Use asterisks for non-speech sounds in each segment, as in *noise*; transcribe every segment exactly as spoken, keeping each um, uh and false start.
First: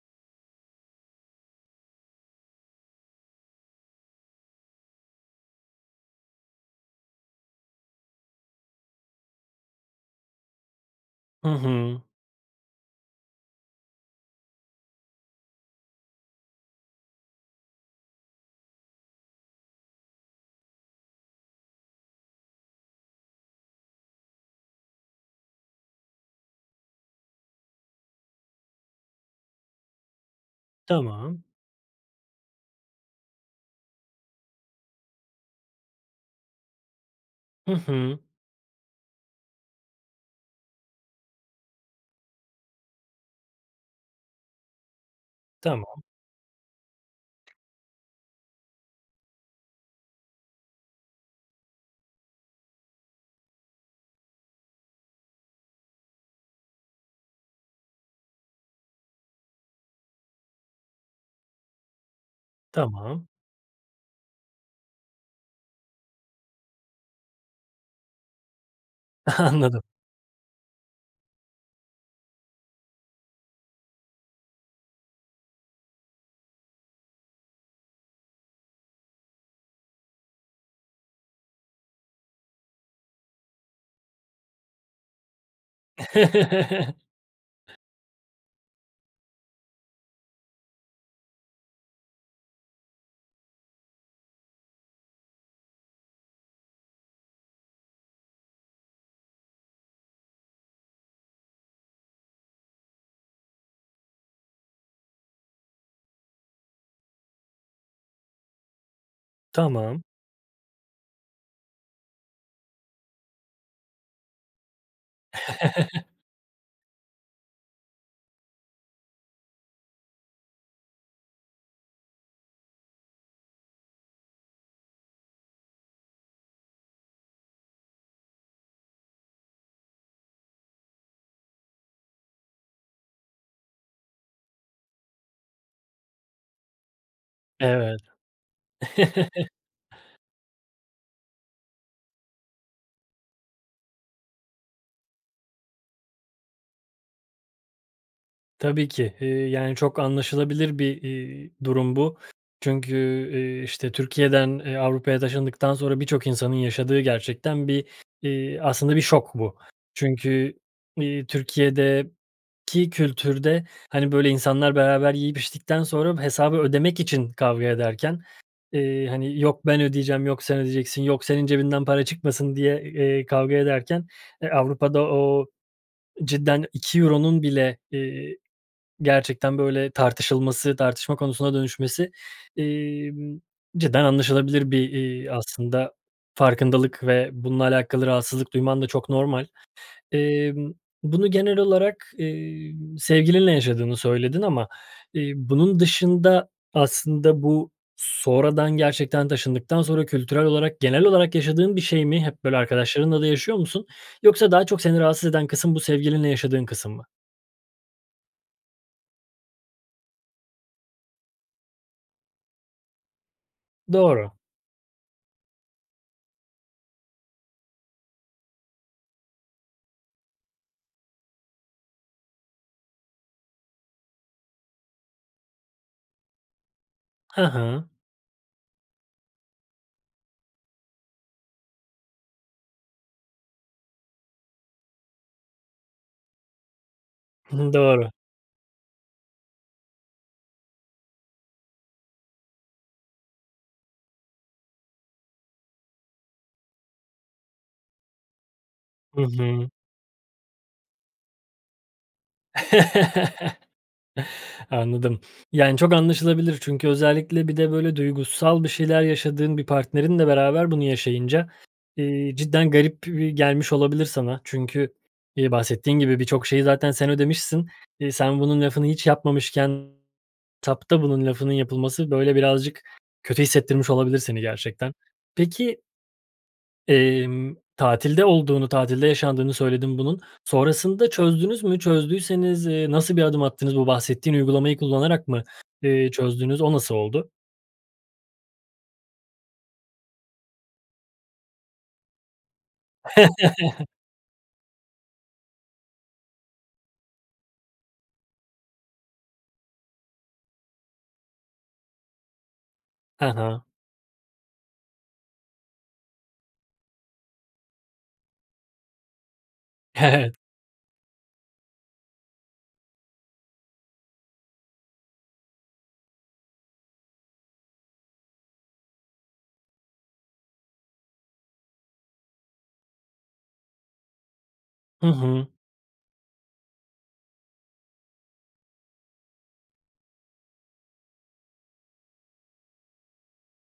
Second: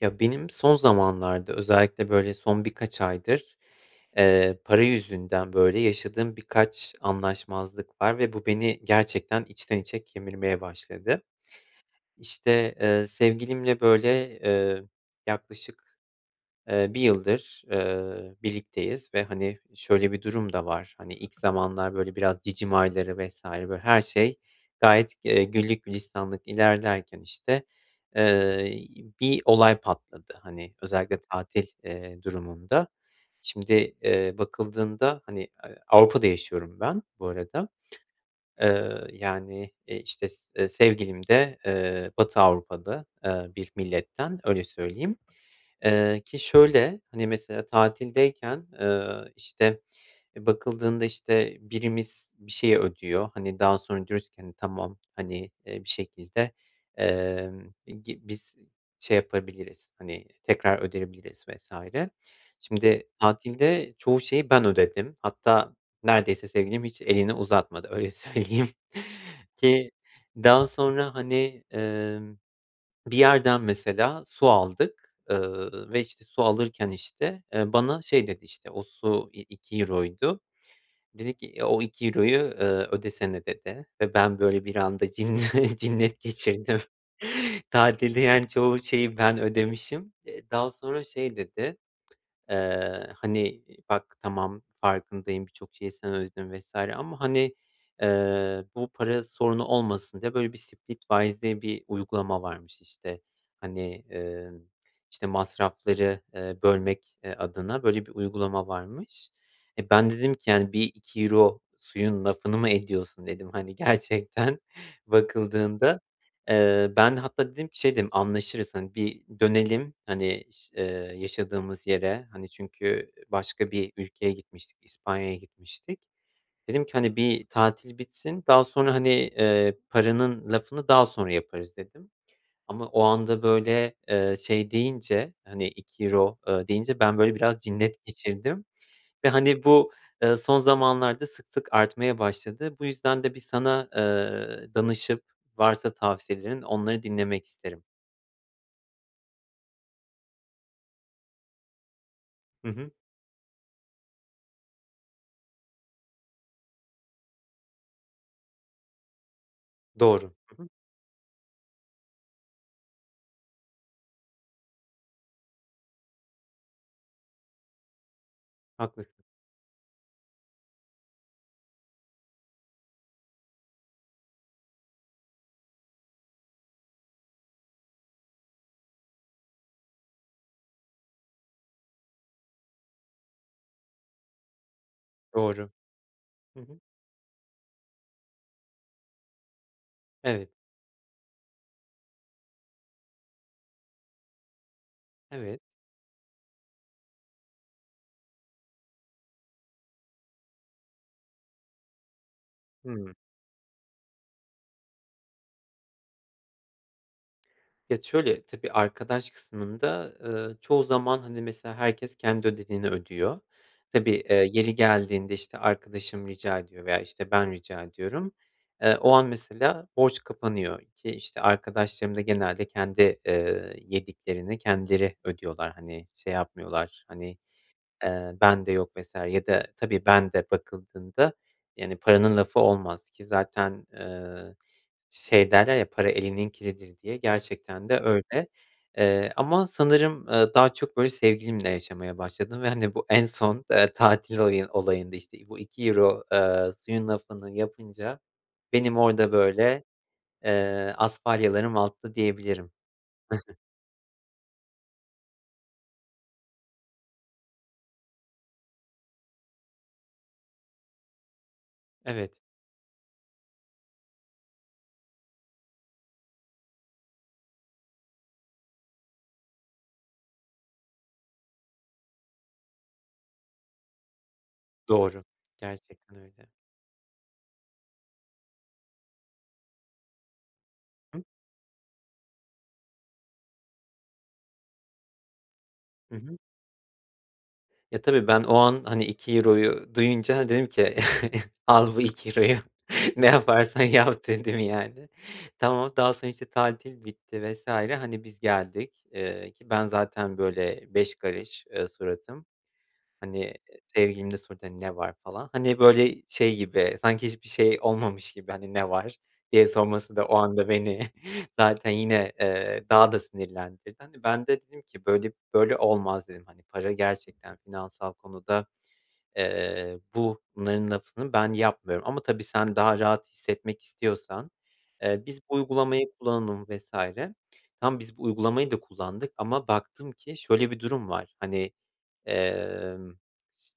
Ya, benim son zamanlarda özellikle, böyle, son birkaç aydır, eee, para yüzünden, böyle, yaşadığım birkaç anlaşmazlık var ve bu beni gerçekten içten içe kemirmeye başladı. Hı hı. İşte, eee, sevgilimle, böyle, eee, yaklaşık, eee, bir yıldır, eee, birlikteyiz ve, hani, şöyle bir durum da var. Hani, ilk zamanlar, böyle, biraz cicim ayları vs. böyle, her şey gayet, eee, güllük gülistanlık ilerlerken, işte, eee, bir olay patladı, hani, özellikle Tamam. tatil, eee, durumunda. Şimdi, eee, bakıldığında, hani, eee, Avrupa'da yaşıyorum ben bu arada. Hı hı. Eee, yani, eee, işte, s e sevgilim de, eee, Batı Avrupa'da, eee, bir milletten, öyle söyleyeyim. Tamam. Eee, ki şöyle, hani, mesela, tatildeyken, eee, işte, e bakıldığında, işte, birimiz bir şeyi ödüyor, hani, daha sonra diyoruz ki, hani, tamam, hani, bir şekilde, eee, i gi biz şey yapabiliriz, hani, tekrar ödeyebiliriz vs. Şimdi Tamam. tatilde çoğu şeyi ben ödedim. Hatta neredeyse sevgilim hiç elini uzatmadı öyle söyleyeyim Anladım. ki daha sonra, hani, emm, bir yerden, mesela, su aldık, eee, ve, işte, su alırken, işte, eee, bana şey dedi, işte, o su, i iki euroydu. Dedi ki, e o iki euroyu, eee, ödesene, dedi ve ben böyle, bir anda cinne cinnet geçirdim. *chuckles* Tatilde, yani, çoğu şeyi ben ödemişim. Eee, daha sonra şey dedi, eee, hani, "Bak, tamam, farkındayım; birçok şeyi sen ödedin." vs. ama hani, eee, bu para sorunu olmasın diye böyle bir, Splitwise diye bir uygulama varmış. İşte, hani, eee, işte, masrafları, eee, bölmek, eee, adına, böyle, bir uygulama varmış. E, Tamam. ben dedim ki, yani, bir iki euro suyun lafını mı ediyorsun, dedim. Hani, gerçekten bakıldığında. *chuckles* Eee, ben hatta dedim ki şey dedim, anlaşırız, hani, bir dönelim, hani, ş eee, yaşadığımız yere, hani, çünkü başka bir ülkeye gitmiştik, İspanya'ya gitmiştik. Dedim ki hani bir tatil bitsin daha sonra, hani, eee, paranın lafını daha sonra yaparız, dedim. Ama o anda, böyle, eee, şey deyince, hani, iki euro, eee, deyince ben, böyle, biraz Evet. cinnet geçirdim ve, *chuckles* hani, bu, eee, son zamanlarda sık sık artmaya başladı. Bu yüzden de bir sana, eee, danışıp varsa tavsiyelerin onları dinlemek isterim. Tabii ki. Eee, yani, çok anlaşılabilir bir, eee, durum bu. Hı hı. Çünkü, eee, işte, Türkiye'den, eee, Avrupa'ya taşındıktan sonra birçok insanın yaşadığı gerçekten bir, eee, aslında, bir şok bu. Doğru. Çünkü, Hı hı. iii, Türkiye'deki kültürde, hani, böyle, insanlar beraber yiyip içtikten sonra hesabı ödemek için kavga ederken, Haklısın. eee, hani, yok, "Ben ödeyeceğim!" yok, "Sen ödeyeceksin.", yok "Senin cebinden para çıkmasın." diye, eee, kavga ederken, eee, Avrupa'da o, cidden iki euronun bile, eee, gerçekten böyle tartışılması, tartışma konusuna dönüşmesi, emm, cidden anlaşılabilir bir, eee, Doğru. aslında, Hı hı. farkındalık ve bununla alakalı rahatsızlık duyman da çok normal. Evet. Emm, bunu genel olarak, eee, sevgilinle yaşadığını söyledin ama, eee, Evet. bunun dışında aslında bu sonradan gerçekten taşındıktan sonra kültürel olarak genel olarak yaşadığın bir şey mi hep böyle, Hımm. arkadaşlarınla da yaşıyor musun yoksa daha çok seni rahatsız eden kısım, bu, sevgilinle yaşadığın kısım mı? Ya şöyle: Tabii, arkadaş kısmında, ııı, çoğu zaman, hani, mesela, herkes kendi ödediğini ödüyor. Tabii, Doğru. eee, yeri geldiğinde, işte, arkadaşım rica ediyor veya, işte, ben rica ediyorum. Eee, o an, mesela, borç kapanıyor ki, işte, arkadaşlarım da genelde kendi, eee, yediklerini kendileri ödüyorlar, hani, şey yapmıyorlar, hani, Hı hı. eee, bende yok vs. ya da tabii, ben de bakıldığında yani paranın lafı olmaz ki zaten, eee, şey derler, "Ya, para elinin kiridir." diye, Hı hı gerçekten de doğru. öyle. Eee, ama sanırım, ııı, daha çok böyle, sevgilimle yaşamaya başladım ve hani bu en son, eee, tatil olayı olayında, işte, bu iki euro, eee, suyun lafını yapınca benim Hı orada hı. böyle, eee, asfalyalarım alttı diyebilirim. *chuckles* *chuckles* Anladım. Yani, çok anlaşılabilir. Çünkü özellikle bir de böyle duygusal bir şeyler yaşadığın bir partnerinle beraber bunu yaşayınca, eee, Evet. cidden garip e gelmiş olabilir sana. Çünkü, eee, bahsettiğin gibi birçok şeyi zaten sen ödemişsin. Eee, sen bunun lafını hiç yapmamışken tapta bunun lafının yapılması, böyle, birazcık kötü hissettirmiş olabilir seni gerçekten. Doğru. Peki Gerçekten öyle. emm, tatilde olduğunu, tatilde yaşandığını söyledin bunun. Sonrasında *unintelligible* çözdünüz mü? Çözdüyseniz, eee, nasıl bir adım attınız? Bu bahsettiğin uygulamayı kullanarak mı, eee, Hı hı. çözdüğünüz? O nasıl oldu? Ya, tabii, ben o an, hani, iki euroyu duyunca dedim ki *chuckles* "Al bu iki euroyu ne yaparsan *chuckles* yap." dedim, yani. Tamam daha sonra, işte, tatil bitti vs. Hani, biz geldik, ııı, ki ben zaten, böyle, beş karış, ııı, suratım. Hı Hani, hı. sevgilim de sordu, ne var falan. Hani, böyle, şey gibi sanki hiçbir şey olmamış gibi, hani, ne var diye He sorması da o evet. anda beni *chuckles* zaten yine, eee, daha da sinirlendirdi. Hani, ben de dedim ki böyle böyle olmaz dedim, hani, para gerçekten finansal konuda, eee, bunların lafını ben yapmıyorum ama, tabii, sen daha rahat hissetmek istiyorsan, Hı eee, biz hı. bu uygulamayı kullanalım vs. Tamam, biz bu uygulamayı da kullandık ama baktım ki şöyle bir durum var, hani, emm,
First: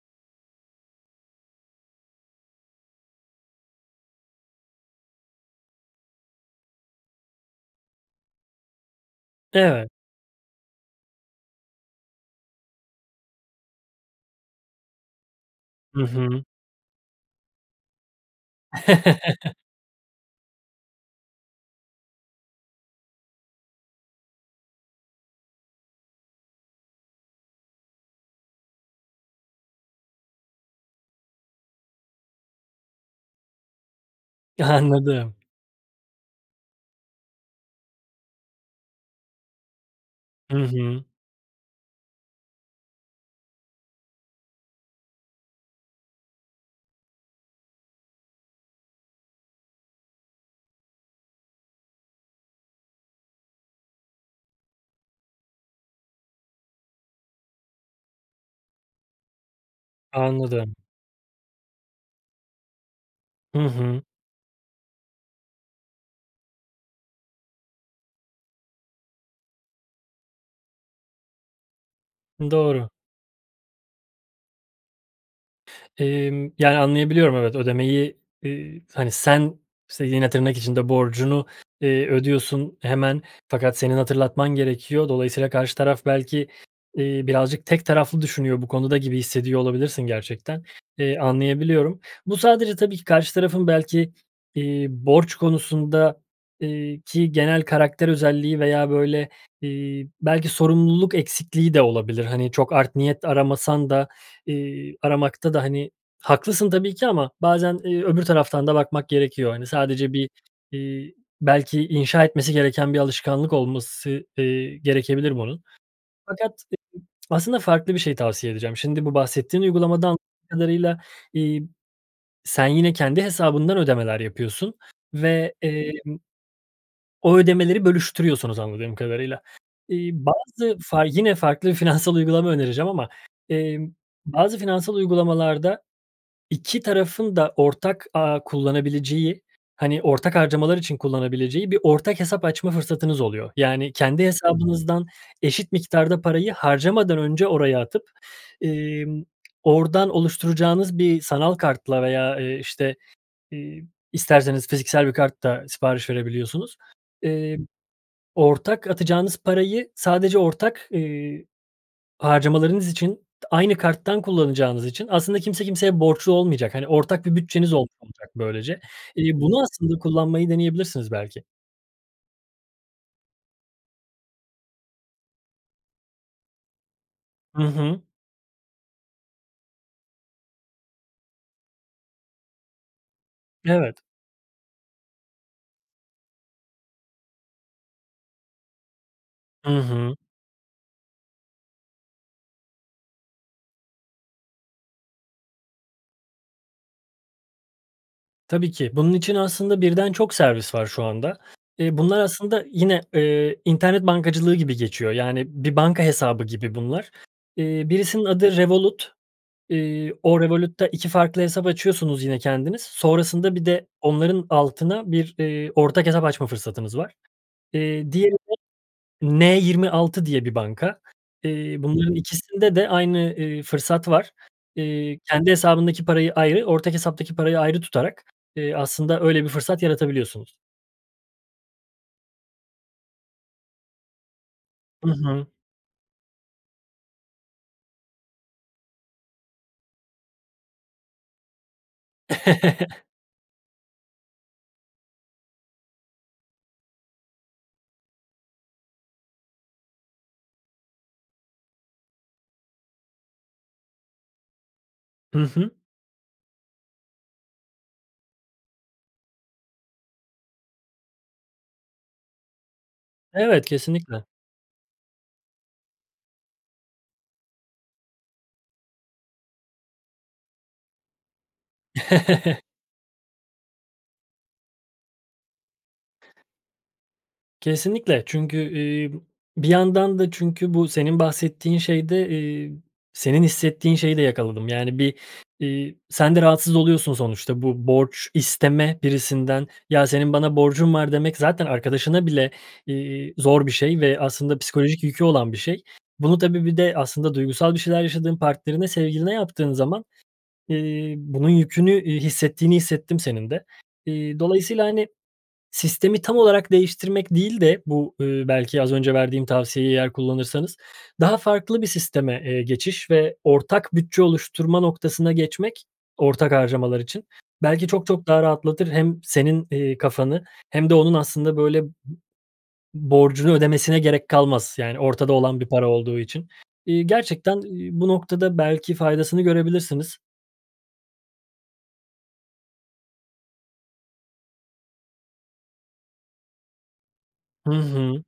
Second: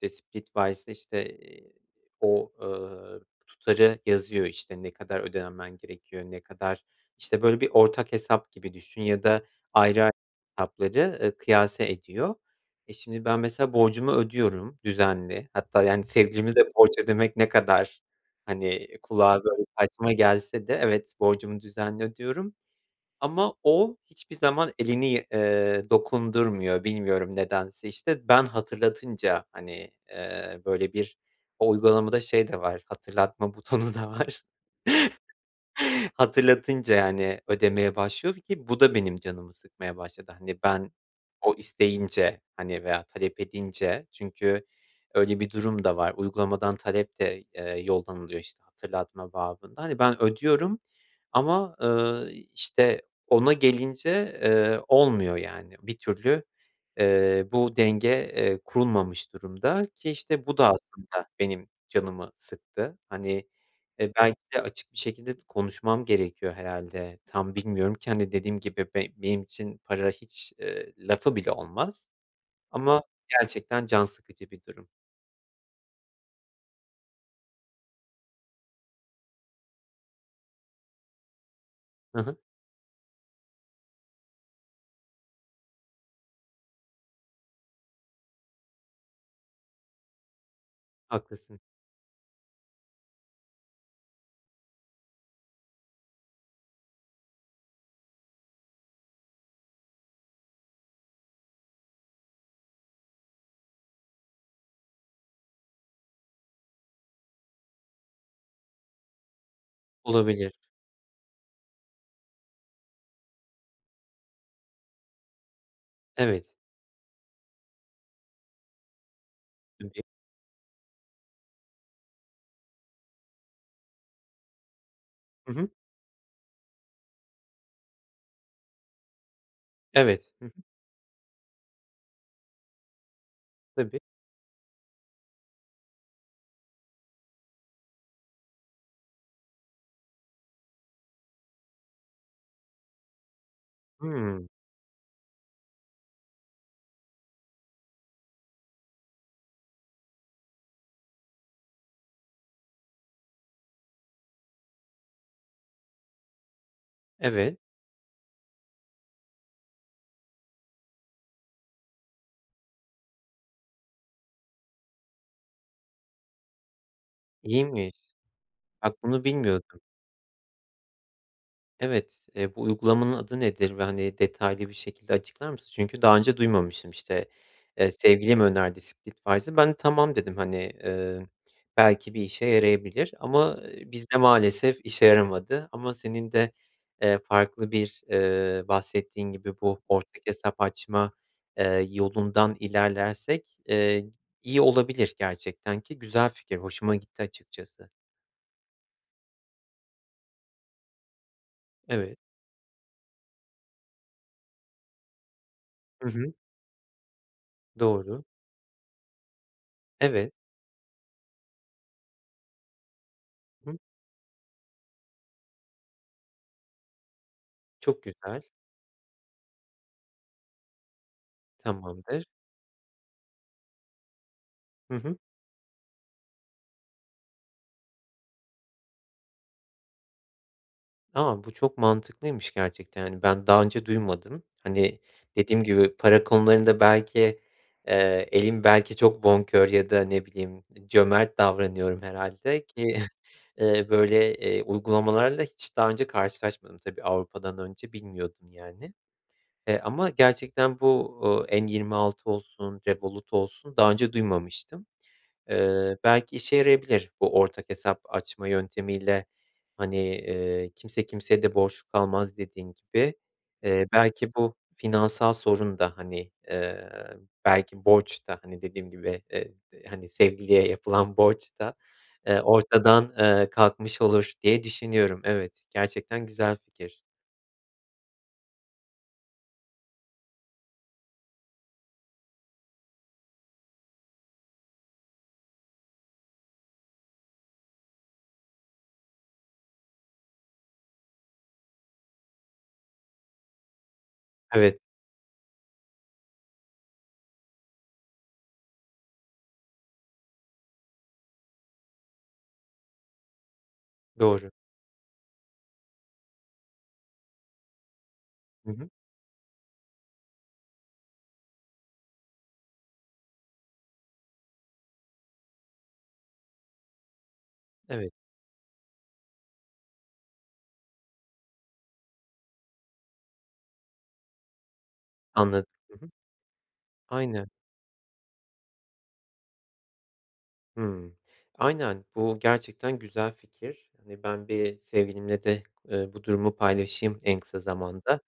Splitwise'da, işte, eee, o, ııı, tutarı yazıyor, işte, ne kadar ödemen gerekiyor, ne kadar, işte, böyle, bir ortak hesap gibi düşün ya da Evet. ayrı a hesapları, eee, kıyase ediyor. E, şimdi ben, mesela, borcumu ödüyorum düzenli. Hatta, Hı yani, hı. sevgilime de borç ödemek ne kadar, hani, kulağa, *chuckles* böyle, saçma gelse de evet borcumu düzenli ödüyorum. Ama o hiçbir zaman elini, iii, dokundurmuyor. Bilmiyorum nedense, işte. Ben hatırlatınca, hani, eee, böyle, bir O uygulamada şey de var hatırlatma butonu da var. Anladım. *chuckles* Hatırlatınca, yani, ödemeye başlıyor ki bu da benim canımı sıkmaya başladı. Hı Hani, ben hı. o isteyince, hani, veya talep edince çünkü öyle bir durum da var uygulamadan talep de, eee, yollanılıyor, işte, hatırlatma babında. Hani, ben ödüyorum ama, eee, işte, ona gelince, eee, olmuyor, yani. Bir türlü, eee, bu denge, eee, kurulmamış durumda ki, işte, bu da, Anladım. aslında, benim canımı sıktı. Hani, Hı hı. e, belki de açık bir şekilde t konuşmam gerekiyor herhâlde. Tam bilmiyorum ki, hani, dediğim gibi be benim için para hiç, ııı, lafı bile olmaz Doğru. ama gerçekten can sıkıcı bir durum. Emm, yani, anlayabiliyorum. Evet, ödemeyi, iii, hani, sen s yine tırnak içinde borcunu, eee, Hı hı. ödüyorsun hemen fakat senin hatırlatman gerekiyor. Dolayısıyla karşı taraf belki, iii, birazcık tek taraflı düşünüyor bu konuda gibi hissediyor olabilirsin gerçekten, iii, Haklısın. anlayabiliyorum. Bu sadece tabii ki, karşı tarafın belki, iii, borç konusunda, iii, ki genel karakter özelliği veya, böyle, iii, belki sorumluluk eksikliği de olabilir. Hani, çok art niyet aramasan da, iii, aramakta da, hani, haklısın tabii ki ama bazen, iii, öbür taraftan da bakmak gerekiyor. Hani, sadece bir, Olabilir. iii, belki inşa etmesi gereken bir alışkanlık olması, eee, gerekebilir bunun. Evet. Fakat *unintelligible* aslında farklı bir şey tavsiye edeceğim. Şimdi bu bahsettiğin *unintelligible* uygulamadan *unintelligible* kadarıyla, iii, sen yine kendi hesabından ödemeler yapıyorsun Hı ve, hı. emm, o ödemeleri bölüştürüyorsunuz anladığım kadarıyla. Evet. İii, Hı hı. bazı fa yine farklı finansal uygulama önereceğim ama, emm, Tabii. bazı finansal uygulamalarda iki tarafın da ortak ağı kullanabileceği, hani, ortak harcamalar için kullanabileceği bir ortak hesap açma fırsatınız oluyor. Yani, kendi Hımm. hesabınızdan eşit miktarda parayı harcamadan önce oraya atıp, ımm, oradan oluşturacağınız bir sanal kartla veya, eee, işte, iii, isterseniz fiziksel bir kart da sipariş verebiliyorsunuz. Eee, Evet. ortak atacağınız parayı sadece ortak, iii, harcamalarınız için, t aynı karttan kullanacağınız için aslında kimse kimseye borçlu olmayacak, hani, ortak bir bütçeniz olmuş İyiymiş. olacak böylece. Bak bunu İii, bunu bilmiyordum. aslında kullanmayı deneyebilirsiniz belki. Evet. Eee, bu uygulamanın adı nedir ve, hani, detaylı bir şekilde açıklar mısın? Çünkü daha önce duymamıştım, işte, Hı eee, hı. sevgilim önerdi "Splitwise'ı." Ben, "Tamam." dedim. Hani, ııı, belki bir işe yarayabilir ama, ııı, Evet. bizde maalesef işe yaramadı ama senin de, eee, farklı bir, eee, bahsettiğin gibi I bu hı. ortak hesap açma, eee, yolundan ilerlersek, eee, iyi olabilir gerçekten ki güzel fikir hoşuma gitti açıkçası. Tabii ki. Bunun için aslında birden çok servis var şu anda. Eee, Evet. bunlar aslında yine, ııı, internet bankacılığı gibi geçiyor. Yani, bir banka I hı. hesabı gibi bunlar. Eee, Doğru. birisinin adı Revolut. Iıı, Evet. o Revolut'ta iki farklı hesap açıyorsunuz yine kendiniz. Sonrasında bir Hı. de onların altına bir, ııı, ortak hesap açma fırsatımız var. Çok Eee, diğeri güzel. de N26 diye bir banka. Eee, bunların Tamamdır. ikisinde de aynı, ııı, fırsat var. Hı hı. Iıı, kendi hesabındaki parayı ayrı, ortak hesaptaki parayı ayrı tutarak, ııı, aslında öyle bir fırsat yaratabiliyorsunuz. Tamam, bu çok mantıklıymış gerçekten, yani, ben daha önce duymadım. Hani, Hı hı. dediğim gibi para konularında belki, eee, elim belki çok bonkör ya da ne bileyim, iii, cömert davranıyorum herhâlde ki, *chuckles* *chuckles* ııı, böyle, eee, uygulamalarla hiç daha önce karşılaşmadım tabii. Avrupa'dan önce bilmiyordum, yani. E, ama gerçekten bu, ııı, N26 olsun, Revolut olsun daha önce duymamıştım. I hı. Iıı, belki işe yarayabilir bu ortak hesap açma yöntemiyle, hani, ııı, kimse kimseye de borçlu kalmaz dediğin gibi. Evet, Eee, kesinlikle. belki bu finansal sorun da, hani, eee, belki borç da, hani, dediğim gibi, eee, d hani, sevgiliye yapılan borç da, eee, *chuckles* ortadan, eee, kalkmış olur diye düşünüyorum. Evet, gerçekten güzel fikir. Kesinlikle, çünkü, iii, b bir yandan da çünkü bu senin bahsettiğin şeyde, iii, senin hissettiğin şeyi de yakaladım. Yani, bir, iii, sen de rahatsız oluyorsun sonuçta. Bu borç isteme birisinden, "Ya, senin bana borcun var," demek zaten arkadaşına bile, iii, zor bir şey ve aslında Evet. psikolojik yükü olan bir şey. Bunu tabii, bir de aslında duygusal bir şeyler yaşadığın partnerine, sevgiline yaptığın zaman, iii, bunun yükünü, iii, hissettiğini hissettim senin de. Eee, Doğru. dolayısıyla, hani, sistemi tam olarak değiştirmek değil de bu, eee, Hı belki hı. az önce verdiğim tavsiyeyi eğer kullanırsanız, daha farklı bir sisteme, eee, geçiş ve ortak bütçe oluşturma noktasına geçmek ortak harcamalar için. Belki çok Evet. çok daha rahatlatır, hem senin, eee, kafanı hem de onun aslında, böyle, b borcunu ödemesine gerek kalmaz, yani, ortada olan Anladım. bir para Hı hı. olduğu için. İii, Aynen. gerçekten, iii, bu noktada belki faydasını görebilirsiniz. Hımm. Aynen. Bu gerçekten güzel fikir. Hani, ben bir sevgilimle de, ııı, bu durumu paylaşayım en kısa Hı zamanda. hı.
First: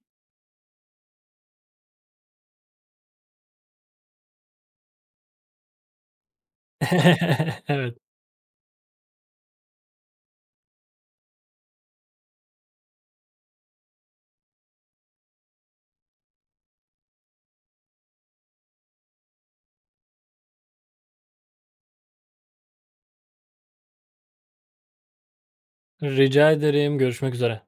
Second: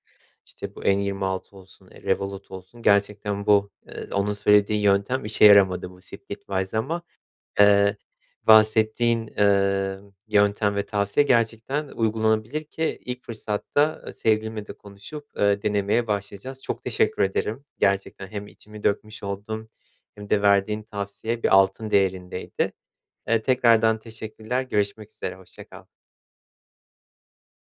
İşte, bu N26 olsun, eee, Revolut olsun gerçekten bu, ııı, onun söylediği yöntem işe yaramadı, bu Splitwise ama, *chuckles* ııı, Evet. bahsettiğin, ııı, yöntem ve tavsiye gerçekten uygulanabilir ki ilk fırsatta, ııı, sevgilimle de konuşup, ııı, denemeye başlayacağız. Çok teşekkür ederim gerçekten, hem içimi dökmüş oldum hem de verdiğin tavsiye bir altın değerindeydi. Eee, tekrardan teşekkürler. Görüşmek üzere, hoşça kal. Rica ederim, görüşmek üzere.